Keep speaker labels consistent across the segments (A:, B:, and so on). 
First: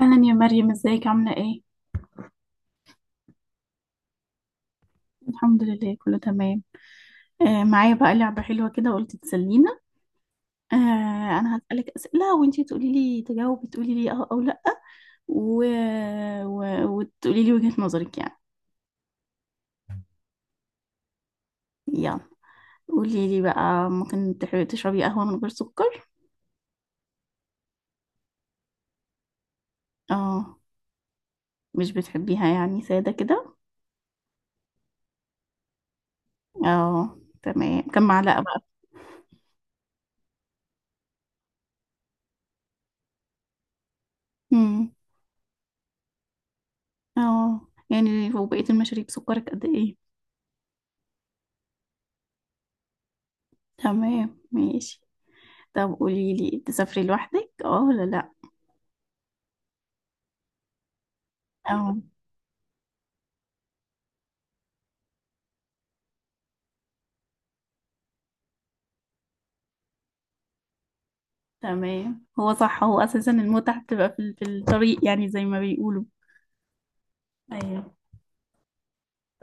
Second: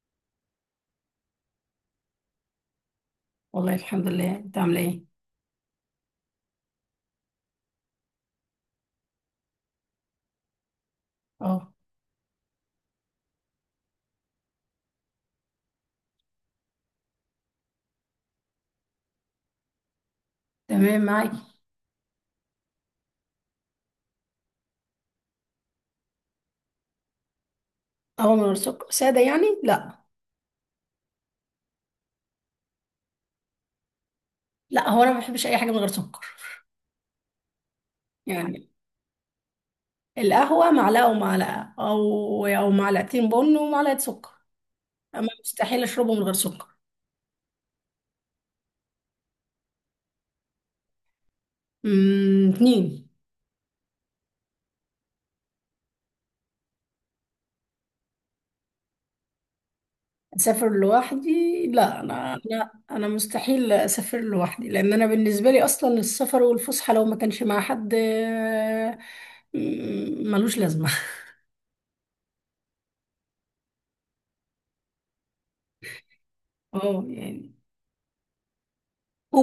A: اهلا يا مريم، ازيك؟ عامله ايه؟
B: والله الحمد لله. انت عامله ايه؟
A: الحمد لله، كله تمام. آه، معايا بقى لعبه حلوه كده، قلت تسلينا. آه. انا
B: اه،
A: هسالك اسئله وانتي تقولي لي، تجاوبي تقولي لي اه او لا. و... وتقولي لي وجهه نظرك يعني.
B: تمام معاكي.
A: يلا، قولي لي بقى، ممكن تحبي تشربي قهوه من غير سكر؟
B: قهوه من غير سكر ساده يعني؟ لا،
A: اه. مش بتحبيها يعني ساده كده؟
B: لا هو انا ما بحبش اي حاجه من غير سكر.
A: اه تمام. كم معلقه بقى؟
B: يعني القهوه معلقه ومعلقه او معلقتين بن ومعلقه سكر.
A: امم.
B: اما مستحيل اشربه من غير سكر.
A: اه، يعني وبقيه المشاريب سكرك قد ايه؟
B: امم، اتنين.
A: تمام ماشي. طب قولي لي، انت تسافري لوحدك، اه ولا لا؟
B: اسافر لوحدي؟
A: اه
B: لا، انا مستحيل اسافر لوحدي لان انا بالنسبه لي اصلا السفر والفسحه لو ما كانش مع حد ملوش لازمه.
A: تمام. هو صح، هو اساسا المتعة بتبقى في الطريق يعني، زي ما بيقولوا.
B: اه، يعني
A: ايوه.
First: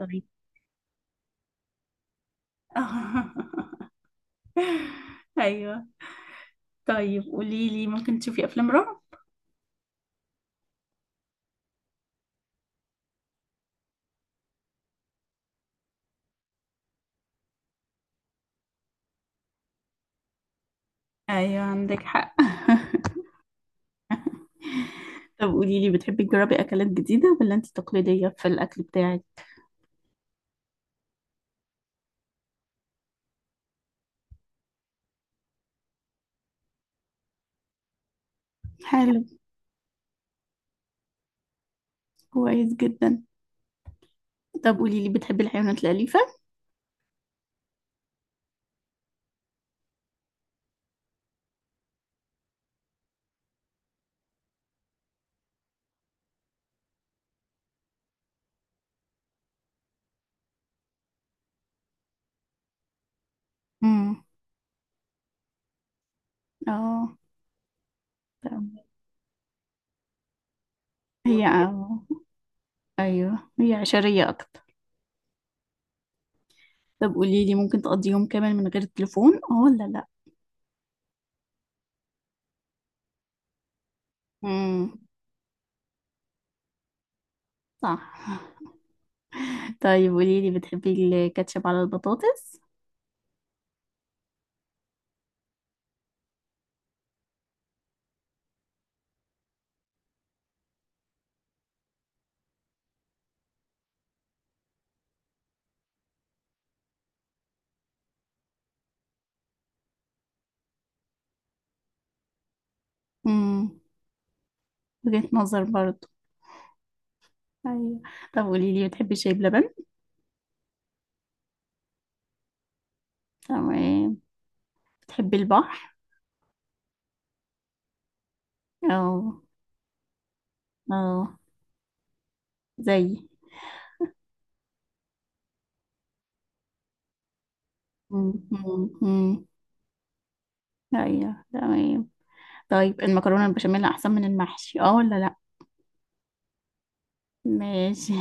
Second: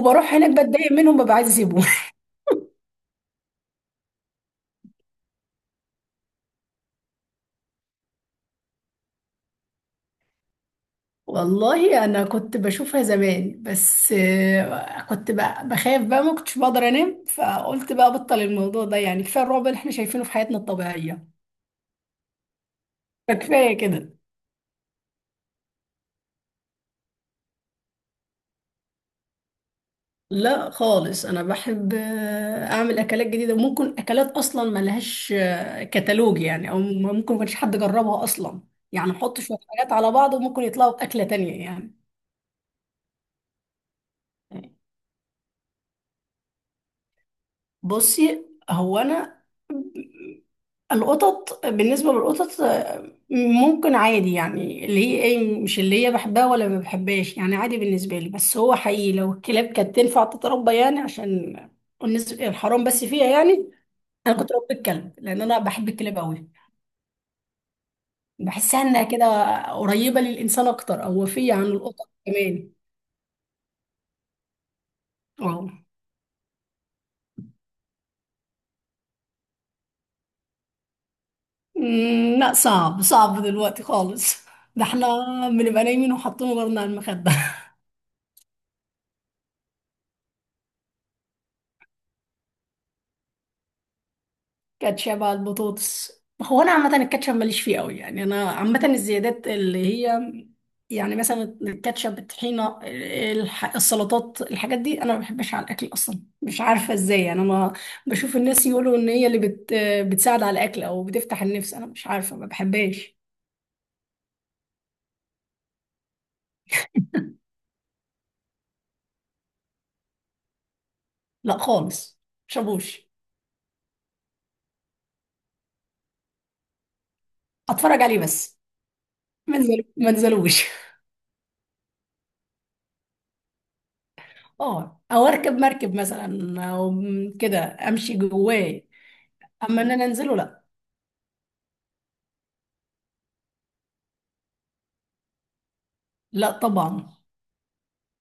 A: الطريق.
B: هناك بتضايق منهم ببقى عايزه اسيبهم.
A: ايوه. طيب قولي لي، ممكن تشوفي افلام رعب؟
B: والله انا كنت بشوفها زمان بس كنت بقى بخاف بقى ما كنتش بقدر انام، فقلت بقى بطل الموضوع ده. يعني كفايه الرعب اللي احنا شايفينه في حياتنا الطبيعيه،
A: ايوه عندك حق.
B: فكفايه كده.
A: طب قولي لي، بتحبي تجربي اكلات جديدة ولا انت تقليدية في الاكل بتاعك؟
B: لا خالص، انا بحب اعمل اكلات جديده، وممكن اكلات اصلا ما لهاش كتالوج يعني، او ممكن ما كانش حد جربها اصلا. يعني
A: حلو.
B: احط شويه حاجات على بعض وممكن يطلعوا باكله تانية يعني.
A: كويس جدا. طب قولي لي، بتحبي الحيوانات الأليفة؟
B: بصي، هو انا القطط، بالنسبة للقطط ممكن عادي يعني، اللي هي ايه، مش اللي هي بحبها ولا ما بحبهاش، يعني عادي بالنسبة لي. بس هو حقيقي لو الكلاب كانت تنفع تتربى، يعني عشان الحرام بس فيها يعني.
A: امم.
B: انا كنت ربيت كلب لان انا بحب الكلاب قوي.
A: اه تمام.
B: بحسها انها كده قريبة للانسان اكتر، او
A: هي
B: وفية عن
A: اه.
B: القطط كمان.
A: ايوه، هي عشرية اكتر.
B: اه،
A: طب قولي لي، ممكن تقضي يوم كامل من غير التليفون، اه ولا لا؟
B: أمم، لا صعب، صعب دلوقتي خالص. ده
A: امم.
B: احنا بنبقى نايمين وحاطين غيرنا على المخدة.
A: صح. طيب قولي لي، بتحبي الكاتشب على البطاطس؟
B: كاتشب على البطاطس؟ هو انا عامه الكاتشب ماليش فيه قوي يعني. انا عامه الزيادات اللي هي، يعني مثلا الكاتشب، الطحينه، السلطات، الحاجات دي انا ما بحبش على الاكل اصلا. مش عارفه ازاي يعني، انا ما بشوف الناس يقولوا ان هي اللي بتساعد على الاكل او بتفتح النفس. انا مش عارفه، ما بحبهاش.
A: امم. وجهة نظر برضو. ايوه. طب قولي لي، بتحبي شاي بلبن؟
B: لا خالص، مشابوش.
A: تمام. بتحبي البحر؟
B: اتفرج عليه بس.
A: اه.
B: ما انزلوش.
A: اه زي.
B: اه، او اركب مركب مثلا او كده، امشي
A: امم.
B: جواه.
A: أمم.
B: اما ان انا انزله، لا.
A: ايوه تمام. طيب، المكرونة البشاميل احسن من المحشي، اه ولا لا؟
B: لا طبعا.
A: ماشي.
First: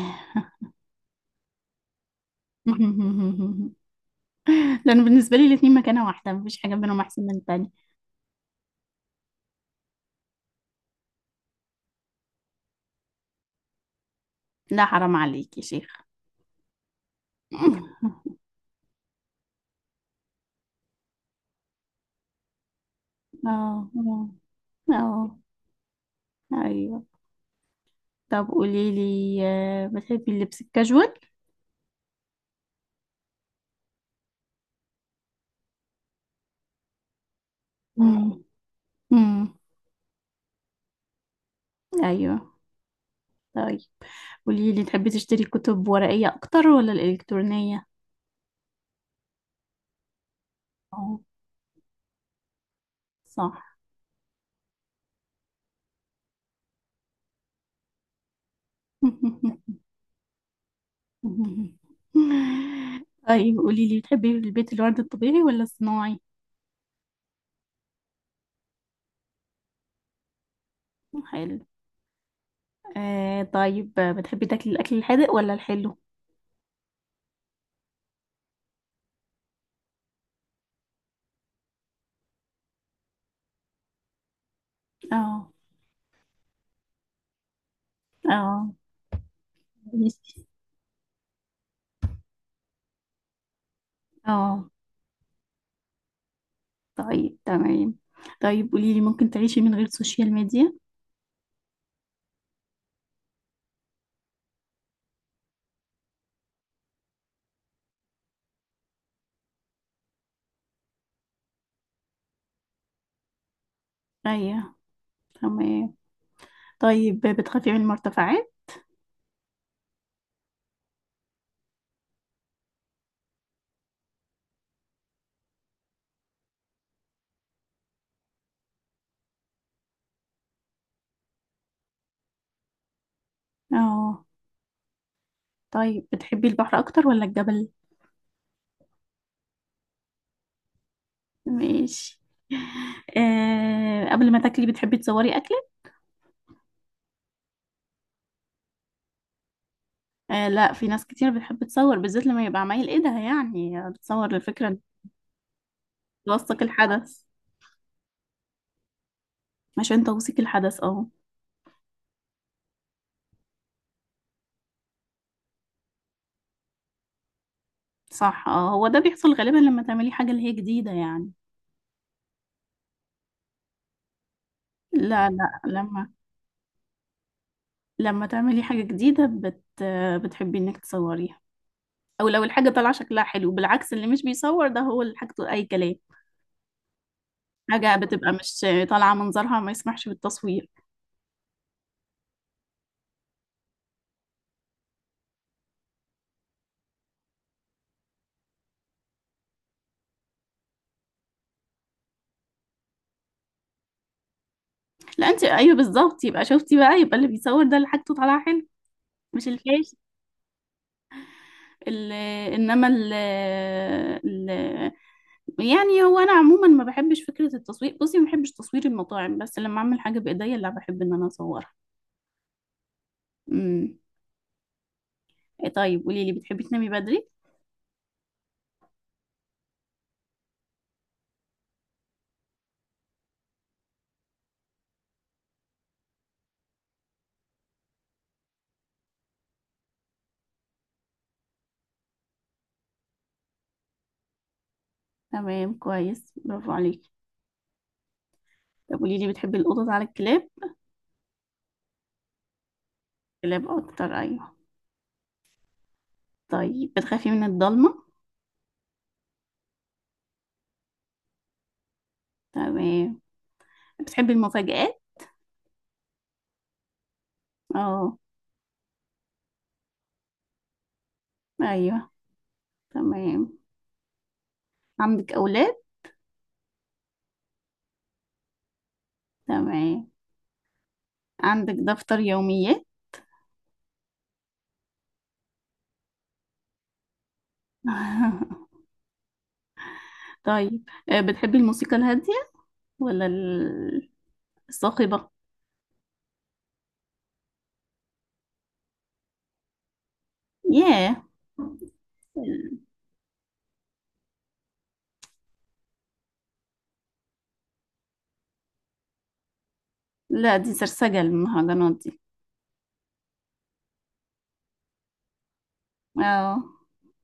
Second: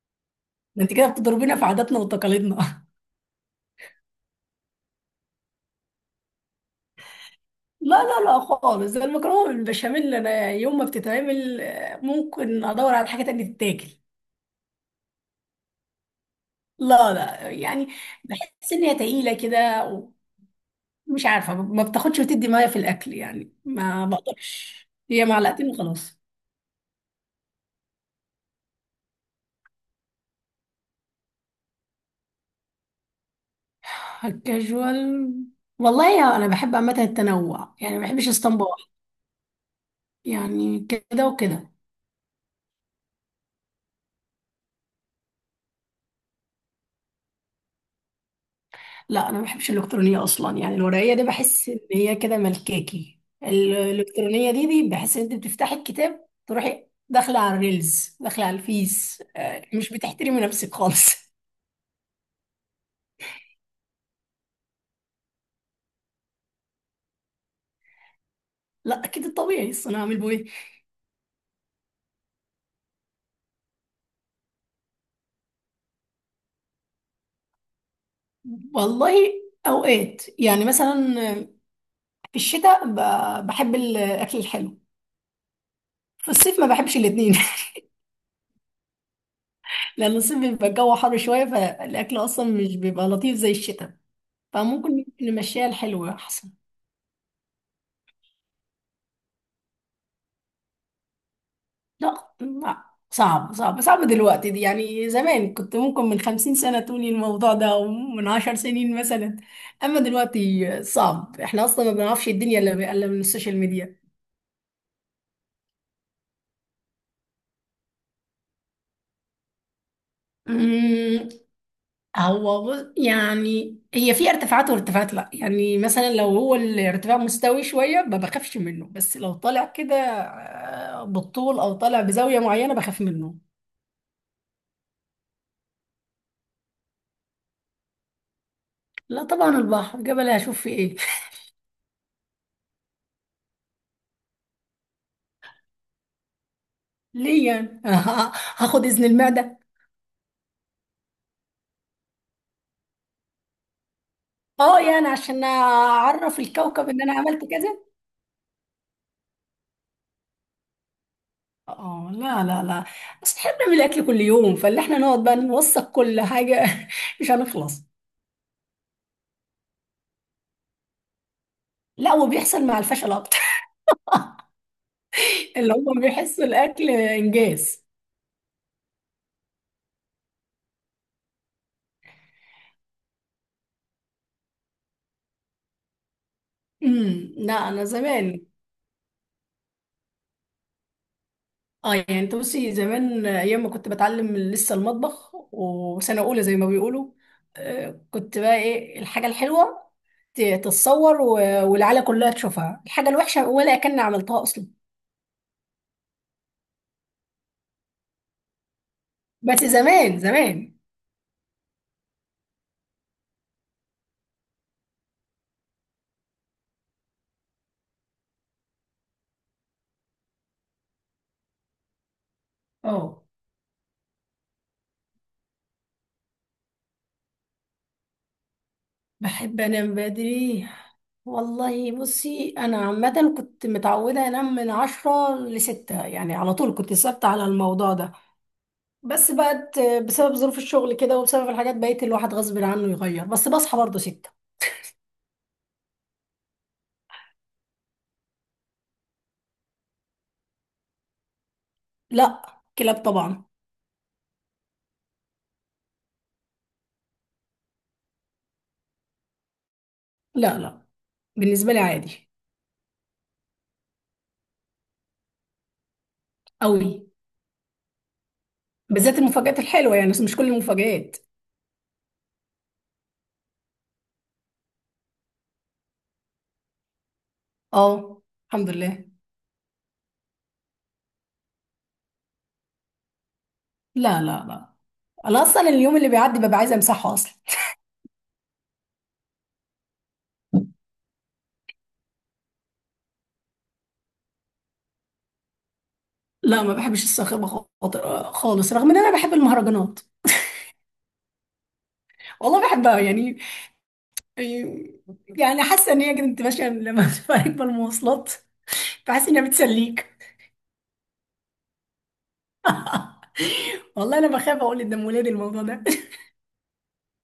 B: ده انت كده بتضربينا في عاداتنا وتقاليدنا.
A: لان بالنسبة لي الاتنين مكانة واحدة، مفيش حاجة بينهم احسن من التانية.
B: لا خالص، ده المكرونه بالبشاميل انا يوم ما بتتعمل ممكن ادور على حاجه تانية تتاكل.
A: لا حرام عليك يا شيخ.
B: لا لا يعني،
A: اه.
B: بحس ان هي تقيله كده، ومش عارفه ما بتاخدش وتدي معايا في الاكل يعني. ما
A: اه.
B: بقدرش، هي
A: اه.
B: معلقتين وخلاص.
A: ايوه. طب قولي لي، بتحبي اللبس الكاجوال؟
B: كاجوال؟ والله يا انا بحب عامه التنوع، يعني ما بحبش
A: مم.
B: اسطمبه واحده.
A: مم.
B: يعني كده وكده.
A: ايوه. طيب قولي لي، تحبي تشتري كتب ورقية اكتر ولا الالكترونية؟
B: لا انا ما بحبش الالكترونيه اصلا. يعني الورقيه
A: اه.
B: دي بحس ان هي كده ملكاكي،
A: صح.
B: الالكترونيه دي بحس ان انت بتفتحي الكتاب تروحي داخله على الريلز، داخله على الفيس، مش بتحترمي نفسك خالص.
A: طيب قولي لي، بتحبي البيت الورد الطبيعي ولا الصناعي؟
B: لا اكيد الطبيعي، اصل انا هعمل بيه.
A: حلو. طيب، بتحبي تاكلي الاكل الحادق ولا الحلو؟
B: والله اوقات يعني مثلا في الشتاء بحب الاكل الحلو،
A: اه.
B: في الصيف ما بحبش الاتنين.
A: اه.
B: لان
A: ماشي.
B: الصيف بيبقى الجو حر شويه، فالاكل اصلا مش بيبقى لطيف زي الشتاء.
A: اه
B: فممكن نمشيها الحلو احسن.
A: طيب. تمام. طيب قولي لي، ممكن تعيشي من غير سوشيال ميديا؟
B: لا، لا صعب صعب صعب دلوقتي دي يعني. زمان كنت ممكن من 50 سنة تقولي الموضوع ده، أو من 10 سنين مثلا. أما دلوقتي صعب، احنا أصلا ما بنعرفش الدنيا إلا من السوشيال ميديا.
A: ايوه تمام. طيب بتخافي من المرتفعات؟
B: أمم، هو يعني هي في ارتفاعات وارتفاعات. لا يعني مثلا لو هو الارتفاع مستوي شوية ما بخافش منه، بس لو طالع كده بالطول أو طالع بزاوية معينة بخاف منه.
A: اه. طيب بتحبي البحر اكتر ولا الجبل؟
B: لا طبعا البحر، جبل هشوف فيه ايه؟
A: ماشي. قبل ما تاكلي بتحبي تصوري اكلك؟
B: ليه يعني؟ هاخد إذن المعدة.
A: آه لا، في ناس كتير بتحب تصور، بالذات لما يبقى عمايل ايدها يعني، بتصور الفكرة إن
B: اه يعني عشان اعرف
A: توثق
B: الكوكب ان انا
A: الحدث.
B: عملت كذا.
A: عشان توثيق الحدث اه.
B: اه، لا لا بس احنا بنعمل اكل كل يوم، فاللي احنا نقعد بقى نوثق كل حاجه مش هنخلص.
A: صح. اه، هو ده بيحصل غالبا لما تعملي حاجة اللي هي جديدة يعني.
B: لا، وبيحصل مع الفشل اكتر.
A: لا لا،
B: اللي هم
A: لما
B: بيحسوا الاكل انجاز.
A: لما تعملي حاجة جديدة بتحبي انك تصوريها، او لو الحاجة طالعة شكلها حلو. بالعكس، اللي مش بيصور ده هو اللي حاجته اي كلام.
B: امم، لا انا
A: حاجة بتبقى
B: زمان.
A: مش طالعة منظرها ما يسمحش بالتصوير.
B: اه يعني انت بصي، زمان ايام ما كنت بتعلم لسه المطبخ وسنه اولى زي ما بيقولوا، كنت بقى ايه؟ الحاجه الحلوه تتصور والعيله كلها تشوفها، الحاجه الوحشه ولا كان عملتها اصلا.
A: لا انت ايوه، بالظبط، يبقى شفتي بقى، يبقى اللي بيصور ده اللي حاجته طالعة حلو، مش
B: بس
A: الفاشل.
B: زمان زمان.
A: ال- انما ال... يعني هو انا عموما ما بحبش فكرة التصوير، بصي ما بحبش تصوير المطاعم، بس لما اعمل حاجة بايديا لا بحب ان انا اصورها.
B: اه
A: امم. طيب قولي لي، بتحبي تنامي بدري؟
B: بحب انام بدري. والله بصي انا عامه كنت متعوده انام من 10 لستة، يعني على طول كنت ثابته على الموضوع ده. بس بقت، بسبب ظروف الشغل كده وبسبب الحاجات بقيت الواحد غصب عنه يغير، بس بصحى برضه ستة.
A: تمام كويس، برافو عليكي. طب قولي لي، بتحبي القطط على الكلاب؟
B: لا، كلاب طبعا.
A: كلاب اكتر ايوه. طيب بتخافي من الضلمه؟
B: لا لا، بالنسبه لي عادي.
A: تمام. بتحبي المفاجآت؟
B: قوي،
A: اه.
B: بالذات المفاجآت الحلوه يعني، بس مش كل المفاجآت.
A: ايوه تمام. عندك اولاد؟
B: اه الحمد لله.
A: تمام. عندك دفتر يوميات؟
B: لا لا انا اصلا اليوم اللي بيعدي ببقى عايزه امسحه اصلا.
A: طيب بتحبي الموسيقى الهاديه ولا الصاخبه؟
B: لا، ما بحبش الصاخبة خالص، رغم ان انا بحب المهرجانات.
A: ياه.
B: والله بحبها يعني. يعني حاسة ان هي كانت ماشية لما تبقى راكبة المواصلات، بحس انها بتسليك.
A: لا دي سرسجه المهرجانات دي.
B: والله انا بخاف اقول قدام ولادي الموضوع ده.
A: اه،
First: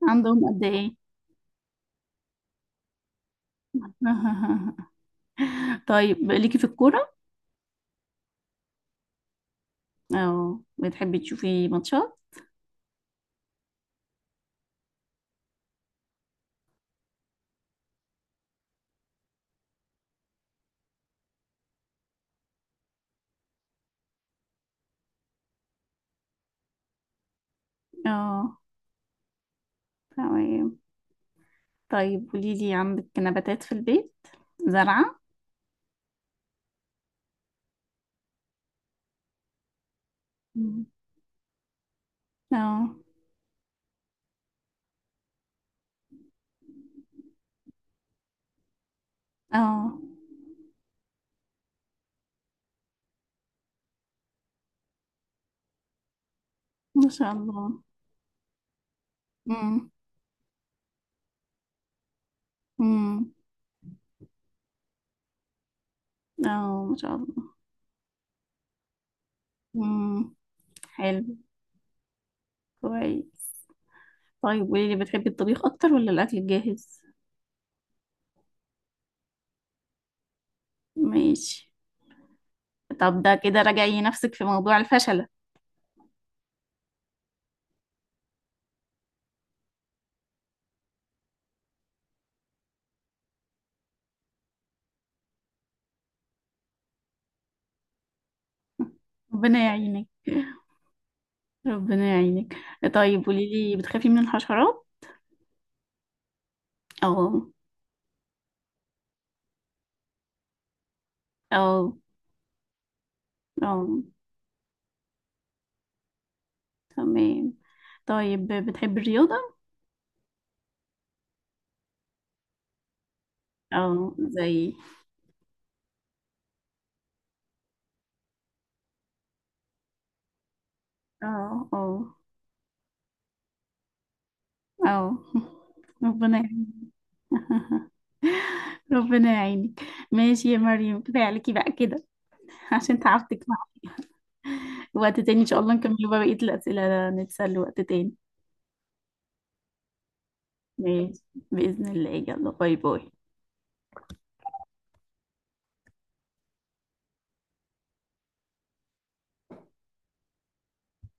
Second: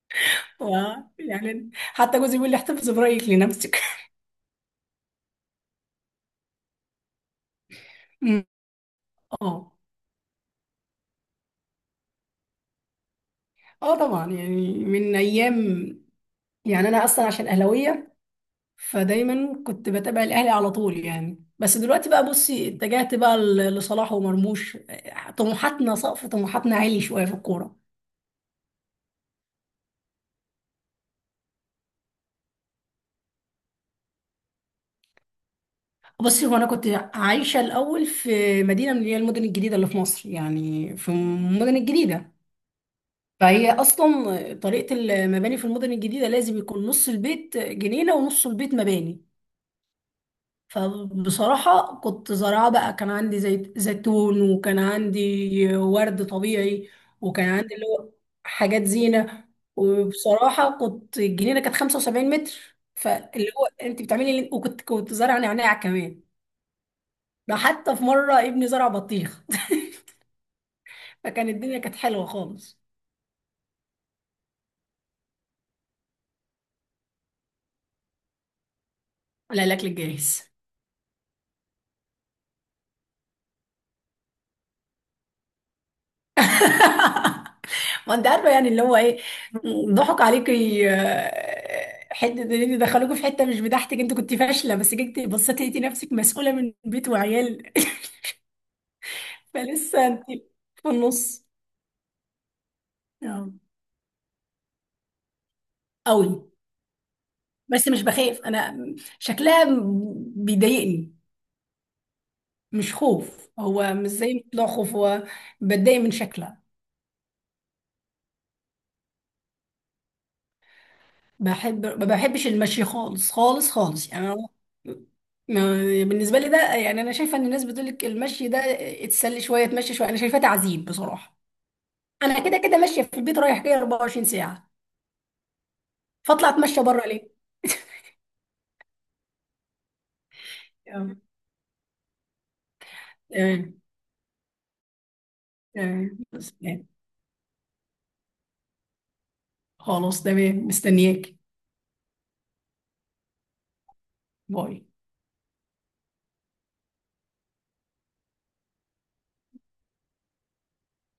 A: عندهم قد
B: و،
A: ايه؟
B: يعني حتى جوزي بيقول لي احتفظ برايك لنفسك.
A: طيب، ليكي في الكوره؟
B: اه،
A: اه، بتحبي تشوفي ماتشات؟
B: اه طبعا، يعني من ايام. يعني انا اصلا عشان اهلاويه، فدايما كنت بتابع الاهلي على طول يعني، بس دلوقتي بقى بصي اتجهت بقى لصلاح ومرموش. طموحاتنا، سقف طموحاتنا عالي شويه في الكوره.
A: اه تمام. طيب قولي لي، عندك نباتات في البيت؟ زرعة.
B: بصي، هو انا كنت عايشه الاول في مدينه من اللي هي المدن الجديده اللي في مصر.
A: مم.
B: يعني في المدن الجديده،
A: اه.
B: فهي اصلا طريقه المباني في المدن الجديده لازم يكون نص البيت جنينه ونص البيت مباني.
A: اه
B: فبصراحة كنت زراعة بقى، كان عندي زي زيتون، وكان عندي ورد طبيعي،
A: ما شاء
B: وكان عندي
A: الله.
B: اللي هو حاجات زينة.
A: مم.
B: وبصراحة كنت، الجنينة كانت 75 متر،
A: مم.
B: فاللي هو انت بتعملي اللي... وكنت زارعة نعناع كمان.
A: اه ما شاء الله.
B: ده حتى في مرة ابني زرع بطيخ.
A: مم. حلو.
B: فكان الدنيا كانت حلوة خالص.
A: كويس. طيب قولي لي، بتحبي الطبيخ اكتر ولا الاكل الجاهز؟
B: على الأكل الجاهز.
A: ماشي. طب ده كده راجعي نفسك في موضوع الفشلة.
B: ما انت عارفه، يعني اللي هو ايه، ضحك عليكي، حته ان انت دخلوكي في حته مش بتاعتك، انت كنت فاشله، بس جيتي بصيتي لقيتي نفسك مسؤوله من بيت وعيال.
A: ربنا يعينك.
B: فلسه انت في النص.
A: ربنا يعينك. طيب قولي
B: اه
A: لي، بتخافي من الحشرات؟
B: قوي،
A: اه.
B: بس مش بخاف انا، شكلها بيضايقني.
A: اه.
B: مش خوف،
A: اه.
B: هو مش زي بتوع خوف، هو بتضايق من شكلها.
A: تمام. طيب بتحبي الرياضة؟
B: بحب، ما بحبش المشي خالص خالص خالص.
A: اه
B: يعني أنا
A: زي.
B: بالنسبة لي ده يعني. أنا شايفة إن الناس بتقولك المشي ده اتسلي شوية، تمشي شوية، أنا شايفاه تعذيب بصراحة.
A: اه. اه.
B: أنا كده كده ماشية في البيت رايح جاي 24 ساعة،
A: اه. ربنا
B: فأطلع
A: يعينك.
B: أتمشى بره ليه؟
A: ربنا يعينك. ماشي يا مريم،
B: تمام،
A: كفاية عليكي بقى كده. عشان تعبتك.
B: تمام
A: وقت تاني ان شاء الله نكمل بقى
B: تمام.
A: بقية
B: بس يعني،
A: الأسئلة، نتسلى وقت تاني.
B: خلاص تمام،
A: ماشي.
B: مستنياك.
A: بإذن الله، يلا باي باي.
B: باي.